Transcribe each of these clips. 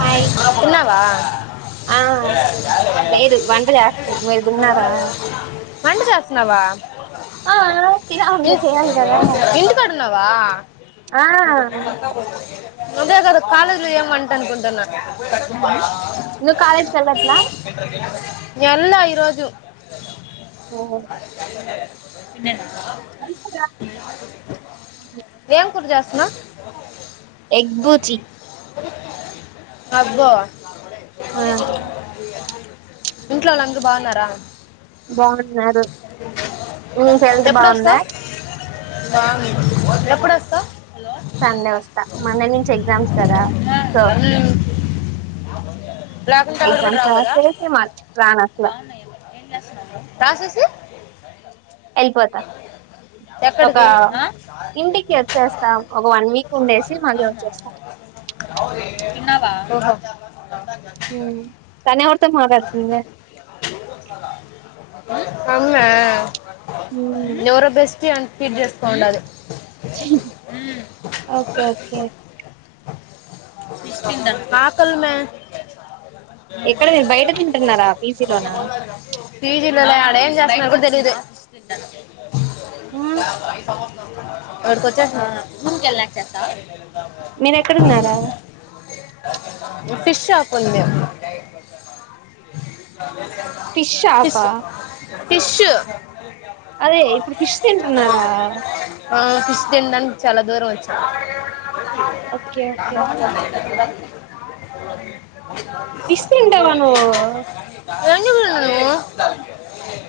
Hi తిన్నావ ఆ లేదు వంట చేస్తున్నా మీరు తిన్నారా వంట చేస్తున్నావ ఆ ఇ తినాలి చేయాలి కదా ఇంటికాడ ఉన్నావ ఆ నకాలేజ్ లో ఎం వంట అనుకుంటన నువ్వు కాలేజ్కి వెళ్ళట్లా ఎల ఈరోజు ఎం కూర చేస్తున్నావు ఎగ్ బుజి అబ్బో ఆ ఇంట్లో వాళ్ళు అంత బాగున్నార బాగున్నారు మీ హెల్త్ బాగుంద ఎప్పుడొస్తావ్ హలో సండే వస్తా మండే నుంచి ఎగ్జామ్స్ కదా so [unintelligible] black and cover exams కూడ రాసేసి మళ్ళీ రాను అట్లా వెళ్ళిపోతా [unintelligible] [inaudible] ఒక ఎక్కడికి ఆ ఇంటికి వచ్చేస్తా ఒక వన్ వీక్ ఉండేసి మళ్ళీ వచ్చేస్తా అవునా తన్నావా ాటా జాతి ఉమ్. తను ఎవరితో అగి మాట్లాడుతుంది జ అమ్మా ఎవరో బెస్టీ అని ఫీడ్ చేసుకోనుండాది ఒకే ఒకే అకల్మే ఎక్కడ మీరు బయట తింటున్నారా పీజీలోనా పేజీలో [unintelligible] [unintelligible] తెలిదు ఆ రూమ్ కేలాక చేస్తావ మీరు ఎక్కడ ఉన్నార ఫిష్ షాప్ ఉంది ఫిష్ పిష్ షాపా ఫిష్ అదే ఇప్పుడు ఫిష్ తింటున్నారా ఆ ఫిష్ తినడాానికి చాల దూరం వచ్చ ఒకే ఒకే ఫిష్ తింటావా నువ్వు [unintelligible] ఎందుకు తినను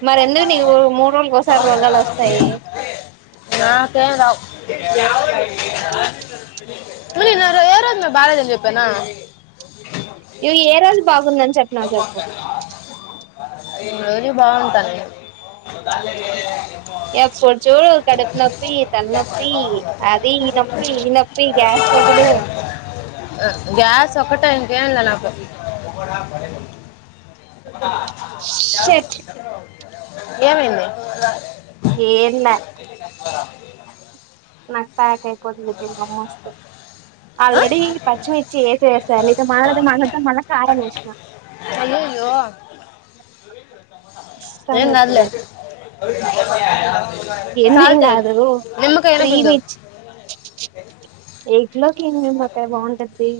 మరి ఎందుకు నీకు మూడు రోజులకి ఒకసారి రోగాలు వస్తాయి [unintelligible] బాగా లేదని చెప్పానా యు ఏ రోజు బాగుందని చెప్పినవు చెప్పు నేను రోజు బాగుంటనే ఎప్పుడు చూడు కడుపు నొప్పి తలనొప్పి అది ఈ నొప్పి ఈ నొప్పి గ్యాస్ డబ్బులు ఆ గ్యాస్ ఒక్కటే ఇంకా ఏం లే నాకు షిట్ ఏమైంది ఏం లా నాకు ప్యాక్ అయిపోతుంది తిన్నా మోస్తూ ఆ? ఆల్రెడి పచ్చిమిర్చి వేస వేస్తా నీతో మాట్లాడతా మాట్లాడతా మల్ల కారం వేసిన అయ్యయ్యో వస్తాం ఇప్పుడే యఓ ఈ ఏంది ఏం కాదు త్రీ బిందు మిచ్ ఏక్ లో ఇన్నే మా కాడ బాగుంటది తి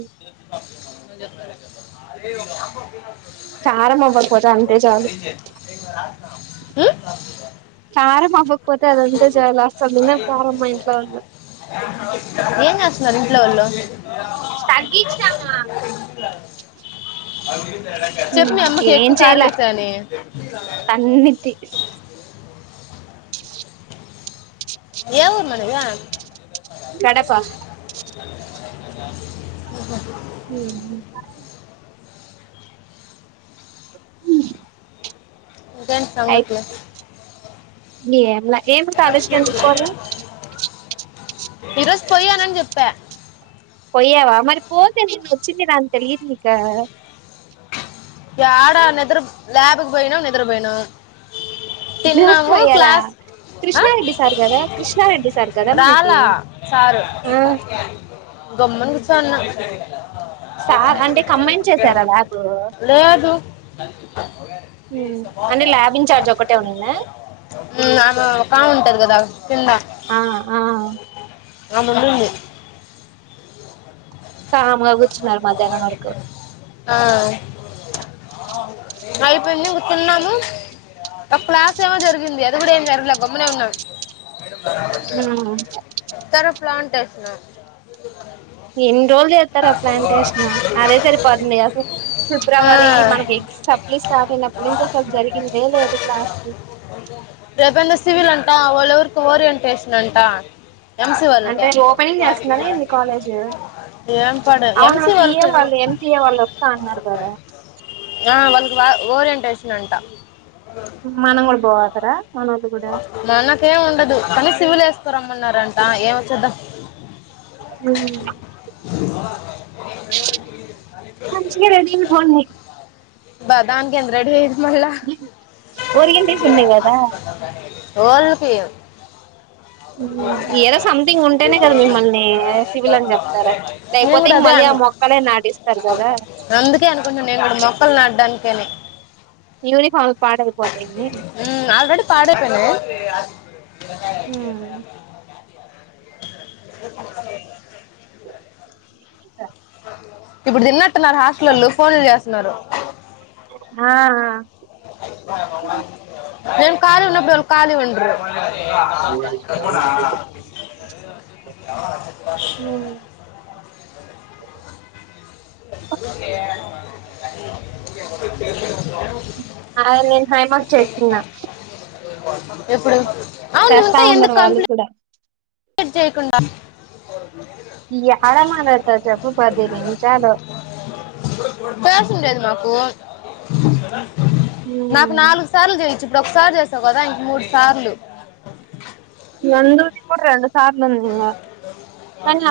కారం [unintelligible] అవ్వకపోతే అంతే చాలు ఉ కారం అవ్వకపోతే అది అంత జా లాస్ట్ అది తినం కారం మా ఇంట్లో ఉన్నా ఏం చేస్తున్నారు ఇంట్లో వాళ్ళు స్టాగ్ ఇచ్చినామా ఉ చెప్పు మీ అమ్మకి నువ్ ఏం ఎక్కువ కారం చేయాల వేసాయని అన్ని తీ [inaudible] ఏ ఊరు మనది కడప ఆహా ఉహు ఉ ఇంకా ఏం సంగత్లే నీ ఏంలా ఏమి కాలేజ్ కి ఎందుకు పోలే ఈరోజు పోయానని చెప్పా పోయ్యావా మరి పోతే నిన్న వచ్చింది రాన్ ది తెలియదు నికా యాడా నెదరు ల్యాబ్ కు పోయినము నిద్రా పోయినం తిన్నాము పోయారా క్లాస్ ఆ కృష్ణారెడ్డి సార్ కదా కృష్ణారెడ్డి సార్ కదా మనకి రాలా సారు ఆ గమ్మన్ కూర్చో అన్న సార్ అంటే కమైండ్ చేసారా లాబు లేెదు ఉ అంటే ల్యాబ్ ఇన్ఛార్జ్ ఒకటే ఉన్నిందా ఆమె ఒకామె ఉంటది గదా కింద ఆ ఆ అను నుండి కామ్గా కూర్చున్నారు మధ్యాహ్నం వరకు ఆ అయిపోయింది ఇంగ తిన్నాము ఒక క్లాస్ ఏమో జరిగింది అది కూడా ఏం జరగలే గమ్మునే ఉన్నాడు ఉమ్, తారు ప్లాంటేషనో ఎన్ రోల్ చేత్ తార ప్లాంటేషన్ ఆ అదే సరిపోతుంది అసలు ఫిబ్రవరి మనకు సప్లి స్టార్ట్ అయిన అప్పటి నుంచో స్టాగ్ జరిగింది ఏ లేదు క్లాస్ రేపు ఏందో సివిల్ అంటా వాళ్ళు ఎవరికో ఓరియంటేషన్ అంటా అంటే ఓపెనింగ్ చేస్తున్నారా ఏంది కాలేజ్ ఏం పడు అవునా ఎంసీ సీఏ వాళ్ళకి వాళ్ళు ఎంసీఏ వాళ్ళు వస్తా అన్నారు కదా ఆ వాళ్ళకి వాల్ ఓరియంటేషన్ అంట మనం కూడా పోతారా మనోళ్ళు కూడా మనకేం ఉండదు కానీ సివిల్ వేసుకరం మన్నారంటా ఏం వచ్చేద్దాం [unintelligible] మంచిగా రెడీ అయిపోండి బ దానికి ఏంది రెడీ అయ్యేది మల్ల ఓరియంటేషన్ డే కదా రోల్ పీఎం ఏదో సంథింగ్ ఉంటేనే కదా మిమ్మల్ని సివిల్ అని చెప్తారా నేను లేకపోతే కూడా ఇంక అదే మళ్ళీ ఆ మొక్కలే నాటిస్తారు కదా అందుకే అనుకుంటు నేను ఆ మొక్కలు నాడడానికేనే యూనిఫామ్లు పాడైపోతాయని ఆల్రెడీ పాడైపోయినయా [inaudible] ఇప్పుడు తిన్నట్టున్నారు హాస్టల్లో ఫోన్లు చేస్తున్నారు ఆ నేను కాళీ ఉన్నప్పుడు నువ్వు కాళీ ఒండ్రు [unintelligible] ఆ హామ్ ఆల్రెడీ హ్యాండ్ వాష్ చేసుకున్న అవును నువ్వు ఇంకా ఎందుకు ఉండరు వాళ్ళు కంప్లైంట్ కూడా ప్లీట్ చేయకుండా య ఆడ మాట్లాడుతది చెప్పు పదినిమిషాలు పేర్స్ ఉండేది మాకు నాకు నాలుగు సార్లు చెయ్యొచ్చు ఇప్పుడు ఒకసారి చేసావు కదా ఇంకా మూడు సార్లు నందు రిపోర్టరా అ [inaudible]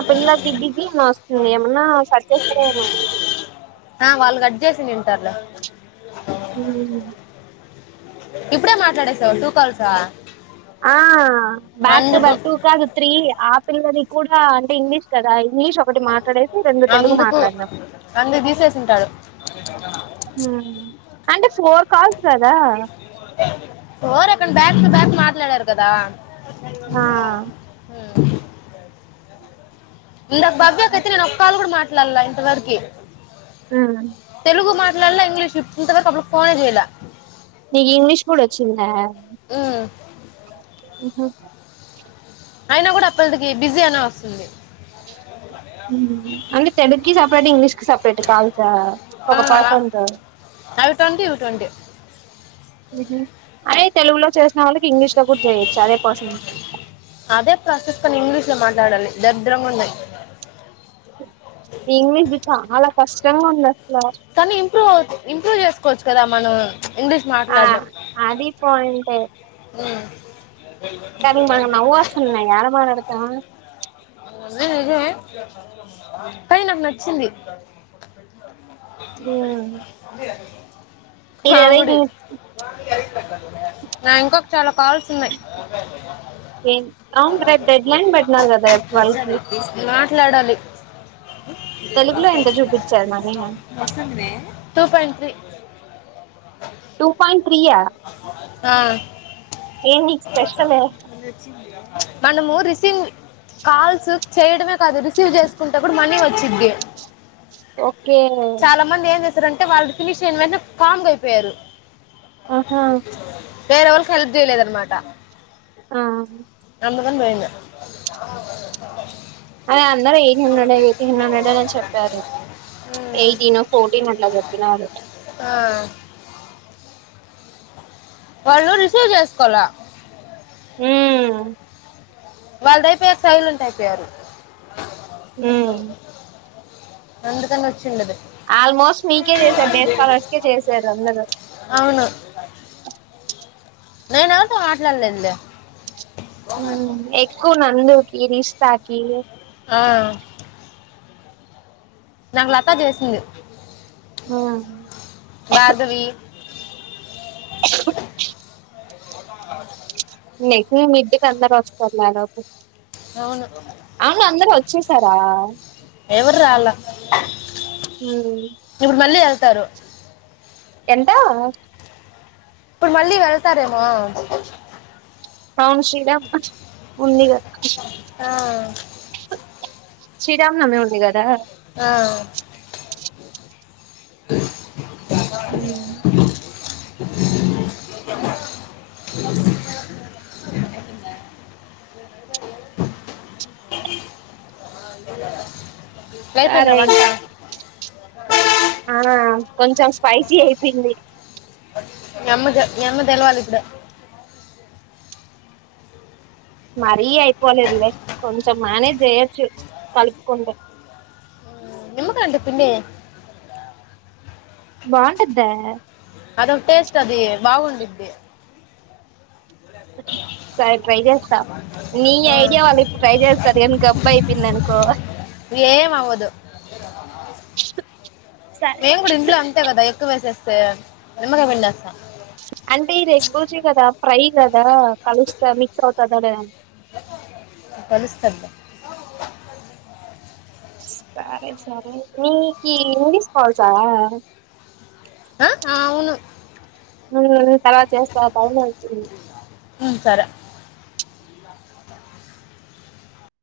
పిల్లకి బిజీ అని వస్తుంది ఏమన్నా సెర్చ్ చేస్తారేమో ఆ వాళ్ళు గట్ చేసింది తింటారులే ఉ ఇప్పుడే మాట్లాడేసావు టూ కాల్స ఆ బ్యాక్ బ్యాక్ టూ కాదు త్రీ ఆ పిల్లని కూడా అంటే ఇంగ్లీష్ కదా ఇంగ్లీష్ ఒకటి మాట్లాడేసి రెండు తెలుగు అందుకు మాట్లాడినాం అందుకు తీసేసి ఉంటాడు అంటే ఫోర్ కాల్స్ కదా ఎవరక్కడ బ్యాక్ టు బ్యాక్ మాట్లాడారు కదా ఆ ఇందాక భవ్యాకయితే నేను ఒక కాలు కూడా మాట్లాడలా ఇంతవరకి తెలుగు మాట్ ఇంగ్లీష్ ఇంతవరకు అసలు ఫోనే చేయాలా నీకు ఇంగ్లీష్ కూడా వచ్చింద ఉ అయినా కూడా అపిల్ల కి బిజీ అనే వస్తుంది అంటే తెలుక్కి సెపరేట్ ఇంగ్లీష్ సపరేట్ కాల్సా ఆ, ఒక పాసంత అవి ట్వంటీ ఇవి ట్వంటీ హ్మ్ హు అదే తెలుగులో చేసిన వాళ్ళ ఇంగ్లీష్ లో కూడా చేయచ్చు అదే పర్సన్ కొన్ని ఇంగ్లీషులో మాట్లాడాలి దరిద్రంగా ఉంది ఇంగ్లీష్ ది చాలా కష్టంగా ఉంద్ అ కానీ ఇంప్రూవ్ అవు ఇంప్రూవ్ చేసుకోవచ్చు కదా మనం ఇంగ్లీష్ ఆ మాట్లాడను అది పాయింటే హ్మ్ కానీ మక్ నవ్వువాస్తుంది యాడ మాట్లాడుతా అది నిజమే కానీ నాకు నచ్చింది ఉమ్ ఇదేదో పామిడి నావి ఇంకా చాలా కాల్స్ ఉన్నాయ్. అవును రేపు డెడ్ లైన్ పెట్టినారు కదా రేపు ట్వెల్వ్ కి నా లడలి. తెలుగులో ఎంత చూపించారు money two point three two point ఆ ఏమి స్పెషలు మనము రిసిన్ కాల్స్ చేయడమే కాదు రిసీవ్ చేసుకుంటే కూడా మనీ వచ్చిద్ది ఓకే. [unintelligible] వాళ్ళు ఫినిష్ అయినా వెంటనే కామ్ గా అయిపోయారు ఆహా వేరె వాళ్ళకి హెల్ప్ చేయలేదనమాట ఆ [unintelligible] అ అందరు ఎయిట్ హండ్రెడ్ ఎయిటీన్ హండ్రెడ్ అని చెప్పారు ఉమ్. ఎయిటీనో ఫోర్టీన్ అట్లా చెప్పినారు ఆ. వాళ్ళు రిసీవ్ చేసుకోలా హ్మ్ వాళ్ళది అయిపోయాక సైలెంట్ అయిపోయారు హ్మ్ అందుకని వచ్చిండదు ఆల్మోస్ట్ మీకే చేసారు డ్రెస్ కాలర్స్కే చేసారు అందరు నేన ఎవరుతో మాట్లాడులేదులే హ్మ్ ఎక్కువ నందుకి రిషితాకి ఆ నాకు లతా చేసింది ఆ భార్గవి ఆ నెక్ మీ మిడ్డేకి అందరు వస్తారు దాదాపు అవును. చేసారా ఎవరా అళ్ళు అవునండి. తరు ఎంత ఇప్పుడు మళ్ళీ వెళ్తారేమో అవును శ్రీరామ్ ఉందిగా ఆ శ్రీరామనవమి ఉంది కదా ఆ ఉ లే సరే [unintelligible] అయితే ఆ కొంచెం స్పైసీ అయిపోయింది మీ అమ్మ జ మీ అమ్మ తెలవాల ఇప్పుడు మరీ అయిపోలేదు లే కొంచం మేనేజ్ చేయొచ్చు కలుపుకుంటే నిమ్మకాయ ఉంటే పిండేయ్ బాగుంటదా అదొక టేస్ట్ అది బాగుండిద్ది సరే ట్రై చేస్తా నీ ఆ, ఐడియా వాళ్ళు ఇప్పుడు ట్రై చేస్తారు గబ్బు అయిపోయింది అనుకో ఏం అవ్వదు సరే మేము కూడా ఇంట్లో అంతే కదా ఎక్కువ సె నిమ్మకాయ పిండేస్తా అంటే ఇది బూర్జి కదా ప్రై గ దా కలుస్తా మిక్స్ అవుతాదో లేదో అని కలుస్తుంది సరే సరే నికి ఇంగ్లీష్ కాల్స్ ఆ ఆ అవును హ్మ్ హ్మ్ తర్వాత చేస్తా టైం అయితుం హ్మ్ సరే